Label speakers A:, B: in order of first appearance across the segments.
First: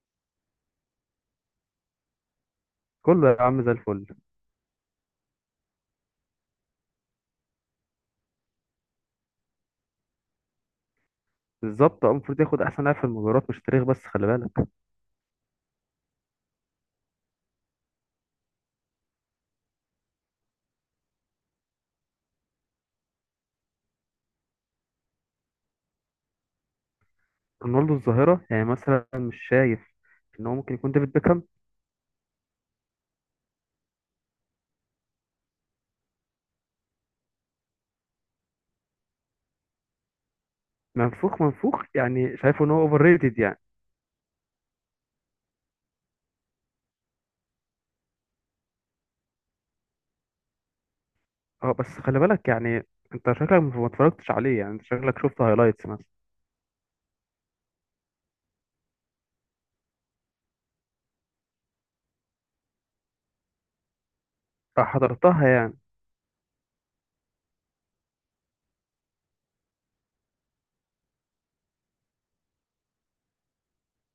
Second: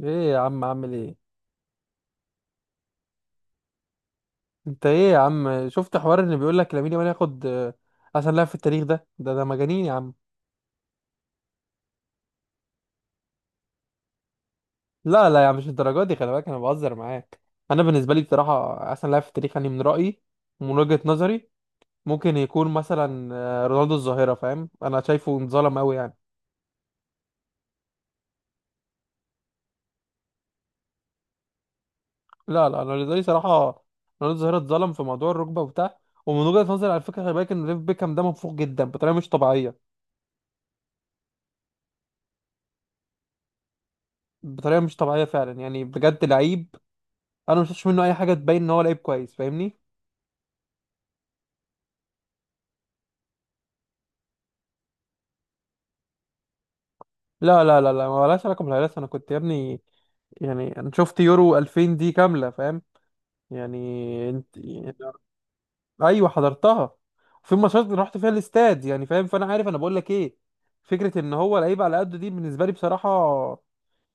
A: ايه يا عم عامل ايه؟
B: كله يا عم زي الفل.
A: انت ايه يا عم شفت حوار ان بيقول لك لامين يامال ياخد احسن لاعب في التاريخ؟ ده مجانين يا عم.
B: بالظبط اه المفروض ياخد احسن لاعب في المجرات مش تاريخ بس خلي بالك.
A: لا يا عم، مش الدرجات دي، خلي بالك انا بهزر معاك. انا بالنسبه لي بصراحه احسن لاعب في التاريخ يعني من رايي ومن وجهه نظري ممكن يكون مثلا رونالدو الظاهره، فاهم؟ انا شايفه انظلم قوي يعني.
B: رونالدو الظاهره يعني مثلا مش شايف ان هو ممكن يكون ديفيد بيكهام؟
A: لا انا بالنسبه لي صراحه رونالدو الظاهره اتظلم في موضوع الركبه وبتاع. ومن وجهه نظري على فكره خلي بالك ان ديفيد بيكهام ده منفوق جدا بطريقه مش طبيعيه،
B: منفوخ منفوخ يعني شايفه ان هو اوفر ريتد يعني.
A: بطريقه مش طبيعيه فعلا يعني، بجد لعيب. انا ما شفتش منه اي حاجه تبين ان هو لعيب كويس، فاهمني؟
B: اه بس خلي بالك يعني انت شكلك ما اتفرجتش عليه، يعني انت شكلك شفت هايلايتس مثلا.
A: لا ما لهاش علاقه بالهلاس، انا كنت يا ابني، يعني انا شفت يورو 2000 دي كامله، فاهم يعني؟ انت
B: اه
A: يعني.
B: حضرتها يعني.
A: ايوه حضرتها. في ماتشات رحت فيها الاستاد يعني، فاهم؟ فانا عارف انا بقول لك ايه. فكره ان هو لعيب على قده دي بالنسبه لي بصراحه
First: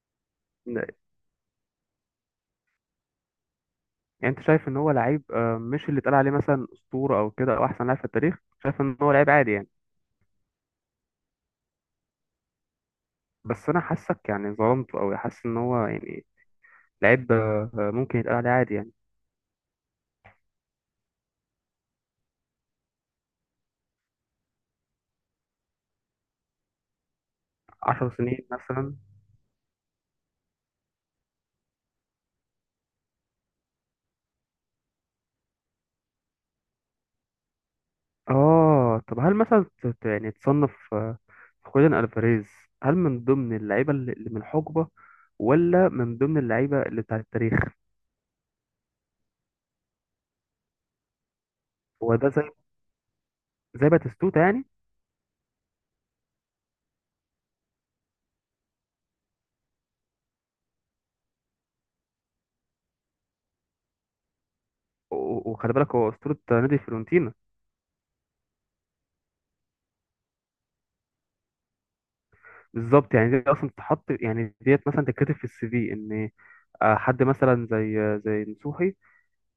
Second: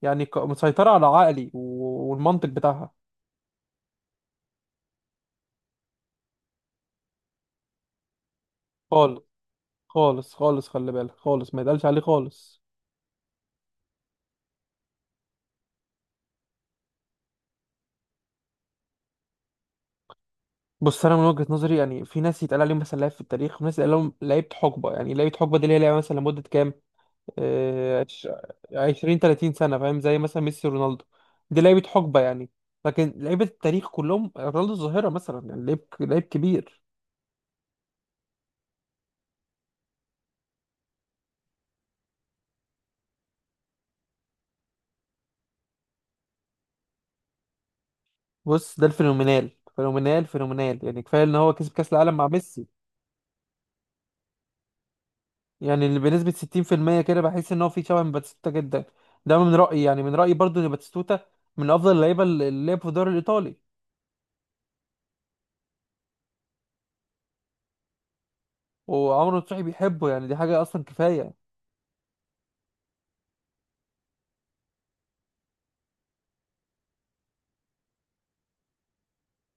A: يعني مسيطره على عقلي والمنطق بتاعها.
B: يعني انت شايف ان هو لعيب، مش اللي اتقال عليه مثلا اسطوره او كده او احسن لاعب في التاريخ؟ شايف ان هو
A: خالص.
B: لعيب عادي يعني.
A: خالص خلي بالك، خالص ما يتقالش عليه خالص.
B: بس انا حاسك يعني ظلمته او حاسس ان هو يعني لعيب، ممكن يتقال عليه عادي يعني.
A: بص انا من وجهة نظري يعني في ناس يتقال عليهم مثلا لعيب في التاريخ وناس يتقال لهم لعيبة حقبة. يعني لعيبة حقبة دي اللي هي لعيبة مثلا لمدة كام آه،
B: 10
A: عش-
B: سنين مثلا.
A: عشرين تلاتين سنة، فاهم؟ زي مثلا ميسي رونالدو، دي لعيبة حقبة يعني. لكن لعيبة التاريخ كلهم، رونالدو الظاهرة مثلا، يعني لعيب، لعيب كبير.
B: اه طب هل مثلا يعني تصنف خوليان الفاريز، هل من ضمن اللعيبه اللي اللي من الحقبه، ولا من ضمن اللعيبه اللي بتاع التاريخ؟
A: بص ده الفينومينال، فينومينال، يعني كفاية ان هو كسب كأس
B: هو
A: العالم مع
B: ده زي
A: ميسي.
B: زي باتيستوتا يعني.
A: يعني اللي بنسبة 60% كده بحس ان هو في شبه من باتيستوتا جدا. ده من رأيي، يعني من رأيي برضو ان باتيستوتا من افضل اللعيبة اللي لعب في الدوري الايطالي.
B: وخلي بالك هو اسطوره نادي فيورنتينا.
A: وعمرو نصوحي بيحبه، يعني دي حاجة أصلا كفاية.
B: بالظبط، يعني دي اصلا تتحط يعني ديت مثلا تتكتب في السي في ان. حد مثلا زي زي نصوحي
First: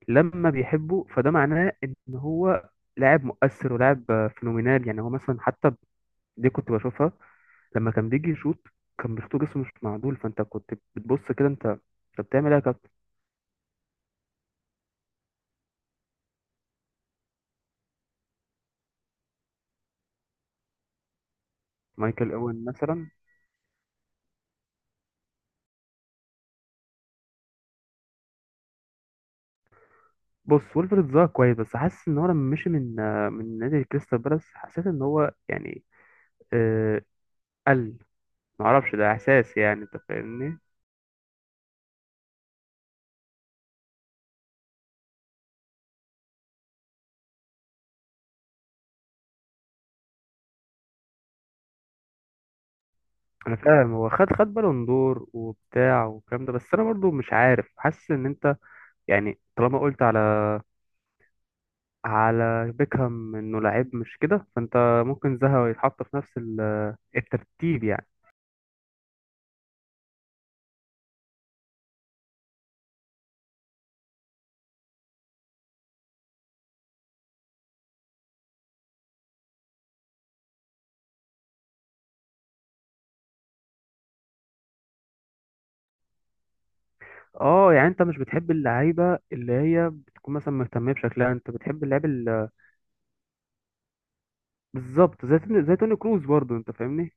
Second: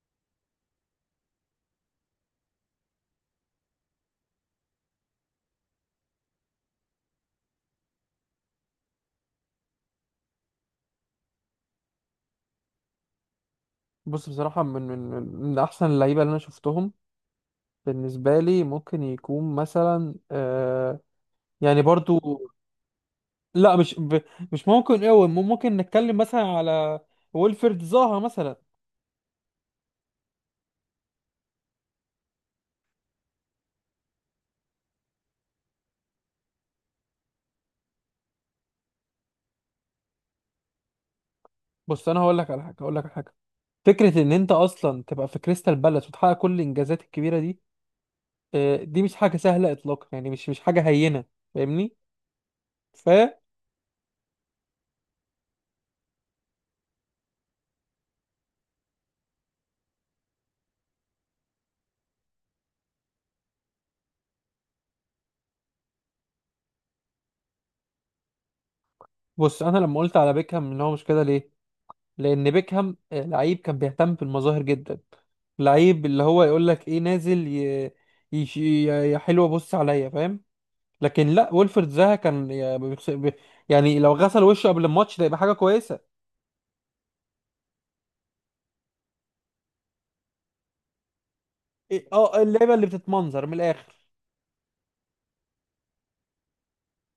B: لما بيحبه فده معناه ان هو لاعب مؤثر ولاعب فينومينال. يعني هو مثلا حتى دي كنت بشوفها لما كان بيجي يشوط، كان بيشوط جسمه مش معدول، فانت كنت بتبص كده. انت بتعمل ايه يا كابتن؟
A: بص بصراحة من من أحسن اللعيبة اللي أنا شفتهم بالنسبة لي ممكن يكون مثلا آه، يعني برضو.
B: مايكل اوين مثلا.
A: لا مش ممكن أوي، ممكن نتكلم مثلا على ويلفرد زاها مثلا.
B: بص ويلفرد ظهر كويس بس حاسس ان هو لما مشي من من نادي كريستال بالاس حسيت ان هو يعني آه قل، معرفش ده احساس يعني، انت فاهمني.
A: بص أنا هقول لك على حاجة، هقول لك على حاجة. فكرة إن أنت أصلا تبقى في كريستال بالاس وتحقق كل الإنجازات الكبيرة دي، آه دي مش حاجة سهلة إطلاقا، يعني مش حاجة هينة، فاهمني؟ فبص.
B: انا فاهم، هو خد بالون دور وبتاع والكلام ده، بس انا برضو مش عارف حاسس ان انت يعني طالما قلت على بيكهام انه لعيب مش كده، فانت ممكن زها يتحط في نفس الترتيب يعني.
A: أنا لما قلت على بيكهام إن هو مش كده ليه؟ لان بيكهام لعيب كان بيهتم بالمظاهر جدا، لعيب اللي هو يقول لك ايه، نازل يا حلوه بص عليا، فاهم؟ لكن لا، ويلفرد زها كان يعني لو غسل وشه قبل الماتش ده يبقى حاجه كويسه.
B: اه يعني انت مش بتحب اللعيبه اللي هي بتكون مثلا مهتمه بشكلها، انت بتحب اللعيب
A: اه اللعيبه اللي بتتمنظر من الاخر.
B: بالظبط، زي توني كروز برضو، انت فاهمني.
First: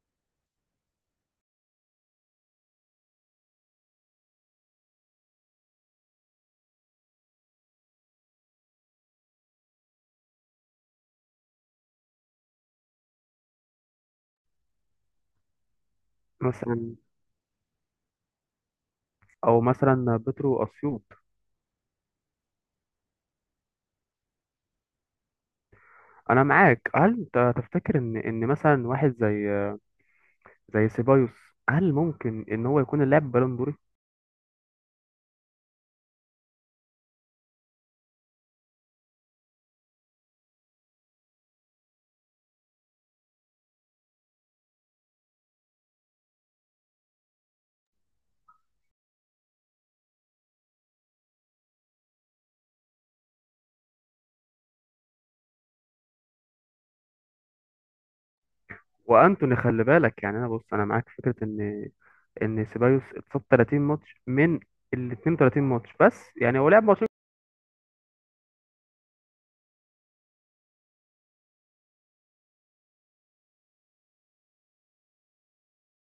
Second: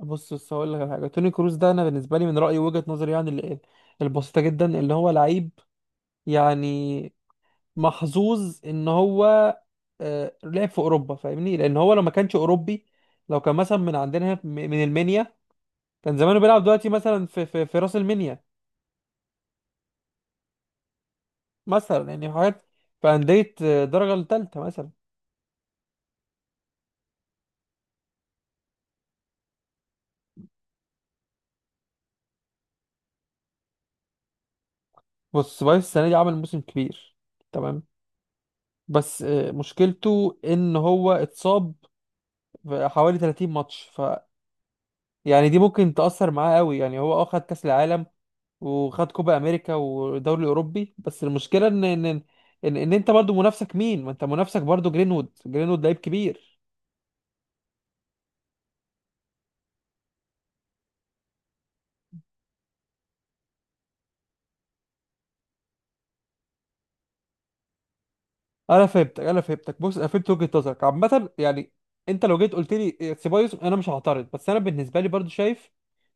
A: بص بص هقول لك على حاجه، توني كروس ده انا بالنسبه لي من رايي وجهه نظري يعني البسيطه جدا، اللي هو لعيب يعني محظوظ ان هو لعب في اوروبا، فاهمني؟ لان هو لو ما كانش اوروبي، لو كان مثلا من عندنا هنا من المنيا، كان زمانه بيلعب دلوقتي
B: مثلا
A: مثلا في في راس المنيا
B: او مثلا بيترو اسيوط.
A: مثلا، يعني حاجات في انديه درجه الثالثه مثلا.
B: انا معاك. هل انت تفتكر ان ان مثلا واحد زي سيبايوس هل ممكن ان هو يكون اللاعب بالون دوري؟
A: بص سبايس السنه دي عمل موسم كبير، تمام؟ بس مشكلته ان هو اتصاب في حوالي 30 ماتش، ف يعني دي ممكن تأثر معاه قوي. يعني هو اه خد كأس العالم وخد كوبا امريكا ودوري الاوروبي، بس المشكله ان ان ان, إن إن انت برضو منافسك مين؟ ما انت منافسك برضو جرينوود، جرينوود لعيب كبير.
B: وانتوني خلي بالك يعني. انا بص انا معاك في فكره ان سيبايوس اتصاب 30 ماتش من ال 32 ماتش، بس يعني هو لعب ماتش.
A: انا فهمتك بص، انا فهمت وجهه نظرك عامه يعني. انت لو جيت قلت لي سيبايوس انا مش هعترض، بس انا بالنسبه لي برضو شايف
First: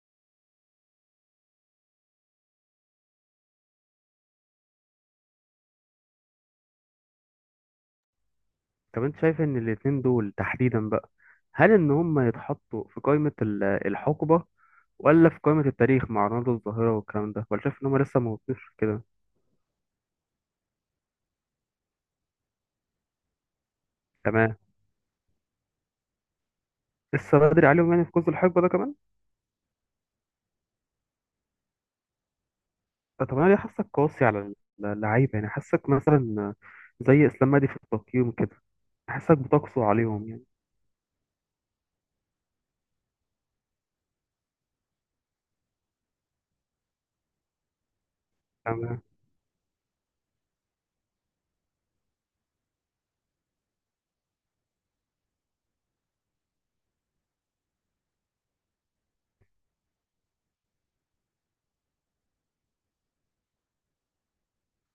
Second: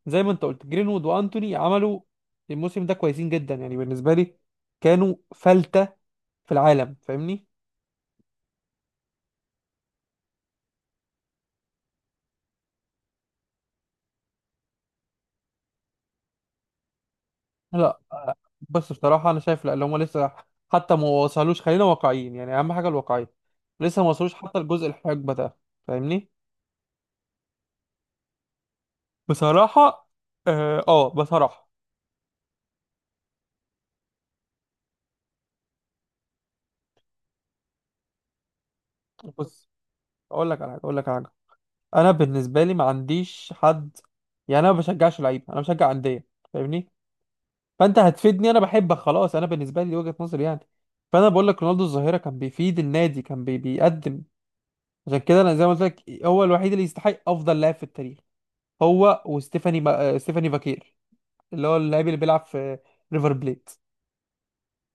A: زي ما انت قلت جرينوود وانتوني عملوا الموسم ده كويسين جدا. يعني بالنسبه لي كانوا فلتة في العالم، فاهمني؟
B: طب انت شايف ان الاتنين دول تحديدا بقى، هل ان هم يتحطوا في قائمة الحقبة، ولا في قائمة التاريخ مع رونالدو الظاهرة والكلام ده، ولا شايف ان هم
A: لا
B: لسه ما وصلوش
A: بس
B: كده؟
A: بصراحة أنا شايف لا اللي هم لسه حتى ما وصلوش، خلينا واقعيين يعني، أهم حاجة الواقعية. لسه ما وصلوش
B: تمام.
A: حتى الجزء الحقبة ده، فاهمني؟
B: لسه بدري عليهم يعني في قوس الحقبة ده كمان.
A: بصراحة آه, بصراحة.
B: طب انا ليه حاسك قاسي على اللعيبة؟ يعني حاسك مثلا زي اسلام مهدي في التقييم كده، حاسك
A: بص،
B: بتقسو عليهم يعني.
A: أقول لك على حاجة. أنا بالنسبة لي ما عنديش حد، يعني أنا ما بشجعش لعيب، أنا بشجع أندية، فاهمني؟ فأنت هتفيدني؟ أنا بحبك،
B: تمام.
A: خلاص، أنا بالنسبة لي دي وجهة نظري يعني. فأنا بقول لك رونالدو الظاهرة كان بيفيد النادي، كان بيقدم، عشان كده أنا زي ما قلت لك هو الوحيد اللي يستحق أفضل لاعب في التاريخ. هو ستيفاني فاكير اللي هو اللاعب اللي بيلعب في ريفر بليت.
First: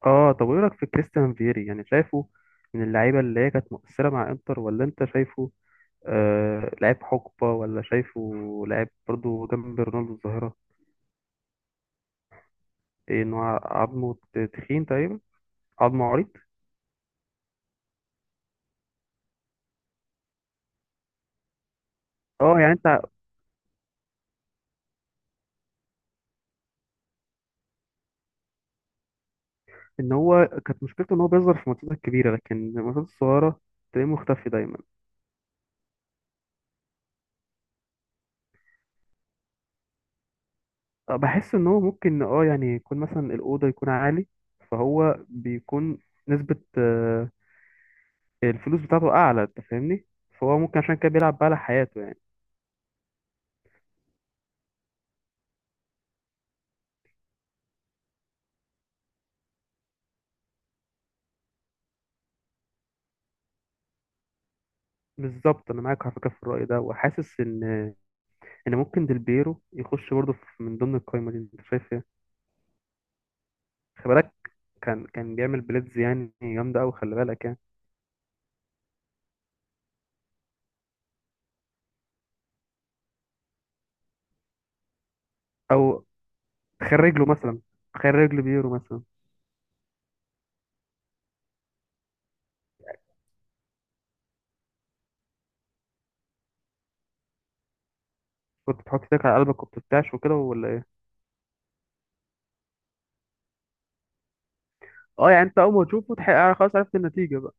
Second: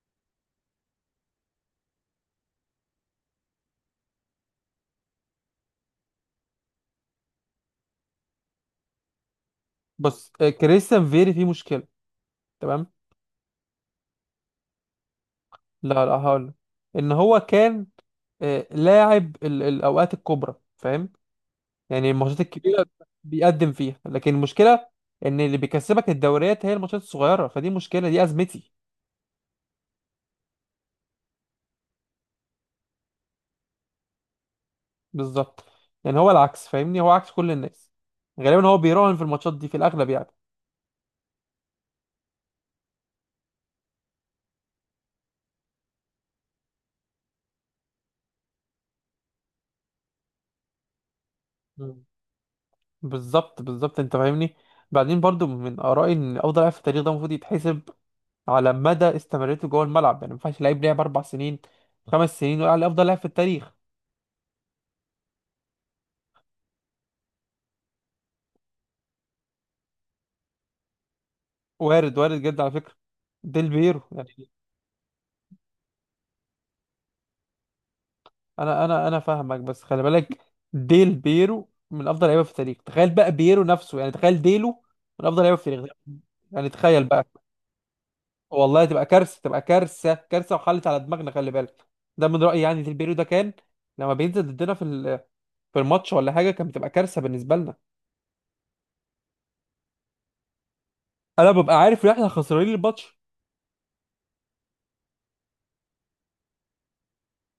B: اه طب وايه رايك في كريستيان فيري؟ يعني شايفه من اللعيبة اللي هي كانت مؤثرة مع انتر، ولا انت شايفه لعيب حقبة، ولا شايفه لعيب برضو جنب رونالدو
A: بص
B: الظاهرة؟
A: كريستيان فيري فيه مشكله، تمام؟
B: إيه، إن هو عظمه تخين تقريبا،
A: لا
B: عظمه
A: لا
B: عريض.
A: هقول لك، ان هو كان لاعب الاوقات الكبرى، فاهم؟ يعني الماتشات
B: اه يعني
A: الكبيره
B: انت.
A: بيقدم فيها، لكن المشكله ان اللي بيكسبك الدوريات هي الماتشات الصغيره، فدي مشكله، دي ازمتي.
B: ان هو كانت مشكلته ان هو بيظهر في الماتشات الكبيرة لكن الماتشات الصغيرة تلاقيه مختفي دايما.
A: بالظبط، يعني هو العكس، فاهمني؟ هو عكس كل الناس، غالبا هو بيراهن في الماتشات دي في الاغلب.
B: بحس ان هو ممكن اه يعني يكون مثلا الأوضة يكون عالي، فهو بيكون نسبة الفلوس بتاعته أعلى، أنت فاهمني، فهو ممكن عشان كده بيلعب بقى على حياته
A: يعني
B: يعني.
A: بالظبط انت فاهمني. بعدين برضو من ارائي ان افضل لاعب في التاريخ ده المفروض يتحسب على مدى استمرارته جوه الملعب، يعني ما ينفعش لعيب لعب اربع سنين خمس سنين ويقع على افضل لاعب في التاريخ.
B: بالظبط أنا معاك على فكرة في الرأي ده، وحاسس إن يعني ممكن ديلبيرو يخش برضه من ضمن القايمة دي، انت شايف ايه؟
A: وارد، وارد جدا على فكره ديل بيرو
B: خلي بالك
A: يعني.
B: كان بيعمل بليدز يعني جامدة أوي، خلي بالك يعني.
A: انا فاهمك، بس خلي بالك ديل بيرو من افضل لعيبه في التاريخ. تخيل بقى بيرو نفسه يعني، تخيل ديلو من افضل لعيبه في التاريخ،
B: أو
A: يعني
B: تخيل
A: تخيل
B: رجله
A: بقى.
B: مثلا، تخيل رجل بيرو
A: والله
B: مثلا.
A: تبقى كارثه، تبقى كارثه وحلت على دماغنا، خلي بالك. ده من رايي يعني، ديل بيرو ده كان لما بينزل ضدنا في الماتش ولا حاجه كانت بتبقى كارثه بالنسبه لنا.
B: كنت بتحط ايدك على قلبك وبترتعش وكده ولا ايه؟
A: انا ببقى عارف ان احنا خسرانين الماتش.
B: اه يعني انت اول ما تشوفه تحقق خلاص عرفت النتيجة بقى.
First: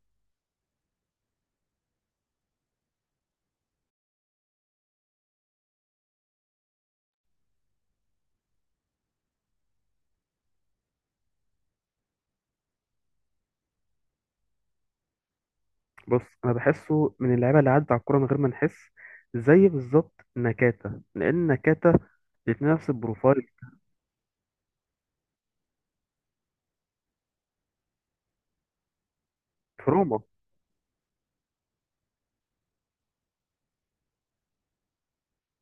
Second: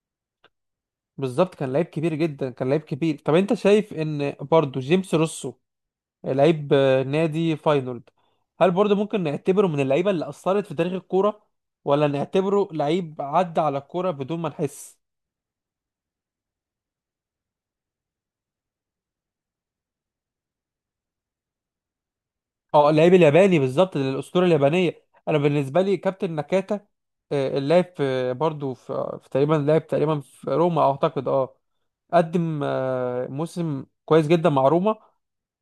A: بالظبط، كان لعيب كبير جدا، كان لعيب كبير. طب انت شايف ان برضو جيمس روسو لعيب نادي فاينولد، هل برضو ممكن نعتبره من اللعيبه اللي اثرت في تاريخ الكوره، ولا نعتبره لعيب عدى على الكوره بدون ما نحس؟
B: بص انا بحسه من اللعيبة اللي عدى على الكورة من غير ما نحس، زي بالظبط نكاتا، لان نكاتا الاتنين
A: اه
B: نفس
A: اللاعب
B: البروفايل.
A: الياباني بالظبط، الاسطوره اليابانيه. انا بالنسبه لي كابتن ناكاتا اللاعب في برضه في, في تقريبا لاعب
B: في
A: تقريبا
B: روما.
A: في روما اعتقد، اه، قدم موسم كويس جدا مع روما.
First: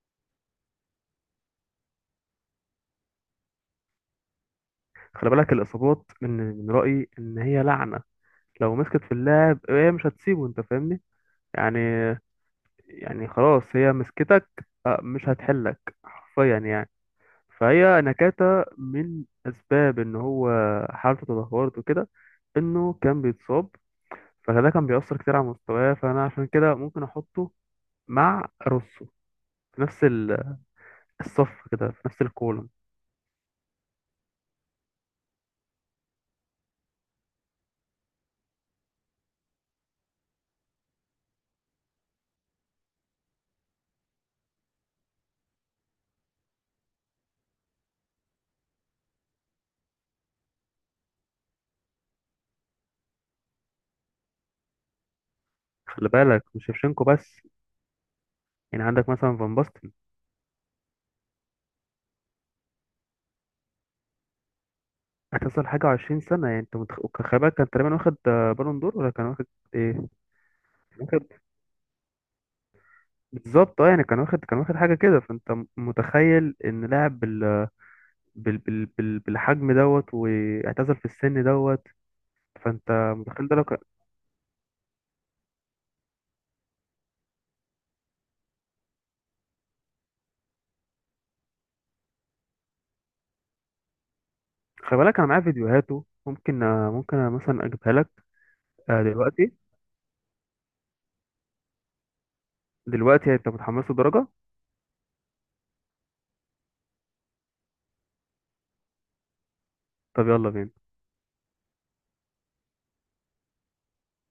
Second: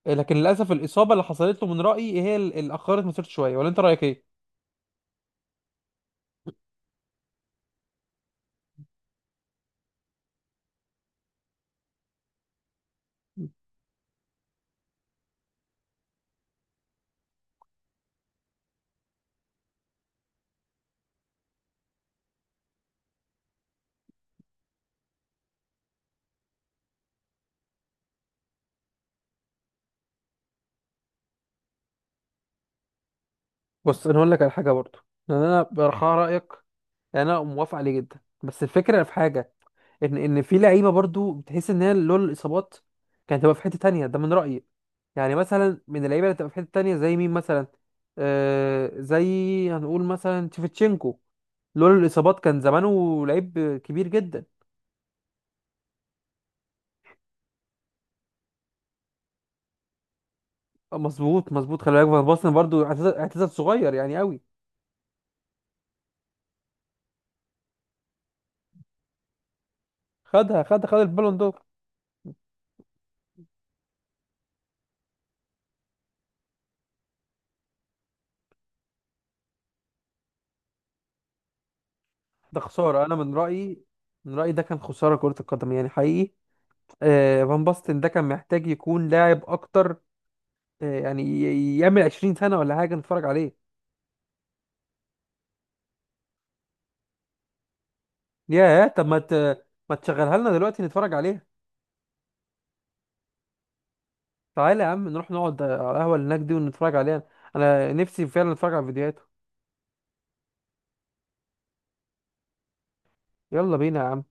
A: لكن للاسف الاصابه اللي حصلت له من رايي هي اللي اخرت مسيرته شويه، ولا انت رايك ايه؟
B: خلي بالك الإصابات، من رأيي إن هي لعنة، لو مسكت في اللاعب هي مش هتسيبه، أنت فاهمني. يعني يعني خلاص هي مسكتك، مش هتحلك حرفيا يعني. فهي نكاتة من أسباب إن هو حالته تدهورت وكده، إنه كان بيتصاب، فده كان بيأثر كتير على مستواه، فأنا عشان كده ممكن أحطه مع روسو في نفس الصف كده، في نفس الكولوم.
A: بص انا هقول لك على حاجه برضه، يعني انا برخاء رايك، يعني انا موافق عليه جدا، بس الفكره في حاجه، ان في لعيبه برضو بتحس ان هي لولا الاصابات كانت هتبقى في حته تانية، ده من رايي. يعني مثلا من اللعيبه اللي هتبقى في حته تانية زي مين مثلا؟ آه زي هنقول مثلا تشيفتشينكو، لولا الاصابات كان زمانه لعيب كبير جدا.
B: خلي بالك مش شيفشينكو بس، يعني عندك مثلا فان باستن.
A: مظبوط خلي بالك فان باستن برضو اعتزل، اعتزل صغير يعني قوي.
B: هتصل حاجة وعشرين سنة يعني، أنت متخ... خلي بالك كان تقريبا واخد بالون دور ولا كان واخد إيه؟
A: خدها خد خد
B: واخد.
A: البالون دور.
B: بالظبط اه يعني كان واخد، كان واخد حاجه كده، فانت متخيل ان لاعب بالحجم دوت واعتزل في السن دوت؟
A: ده خساره، انا
B: فانت
A: من
B: متخيل ده لو كان.
A: رايي، من رايي ده كان خساره كره القدم يعني، حقيقي. آه فان باستن ده كان محتاج يكون لاعب اكتر، يعمل 20 سنة ولا حاجة نتفرج عليه.
B: خلي بالك انا معايا فيديوهاته، ممكن أنا مثلا اجيبها لك.
A: ياه طب
B: دلوقتي؟
A: ما تشغلها لنا دلوقتي نتفرج عليها.
B: دلوقتي يعني انت متحمس درجه.
A: تعالى يا عم نروح نقعد على القهوة اللي هناك دي ونتفرج عليها، انا نفسي فعلا اتفرج على فيديوهاته.
B: طب يلا بينا.
A: يلا بينا يا عم.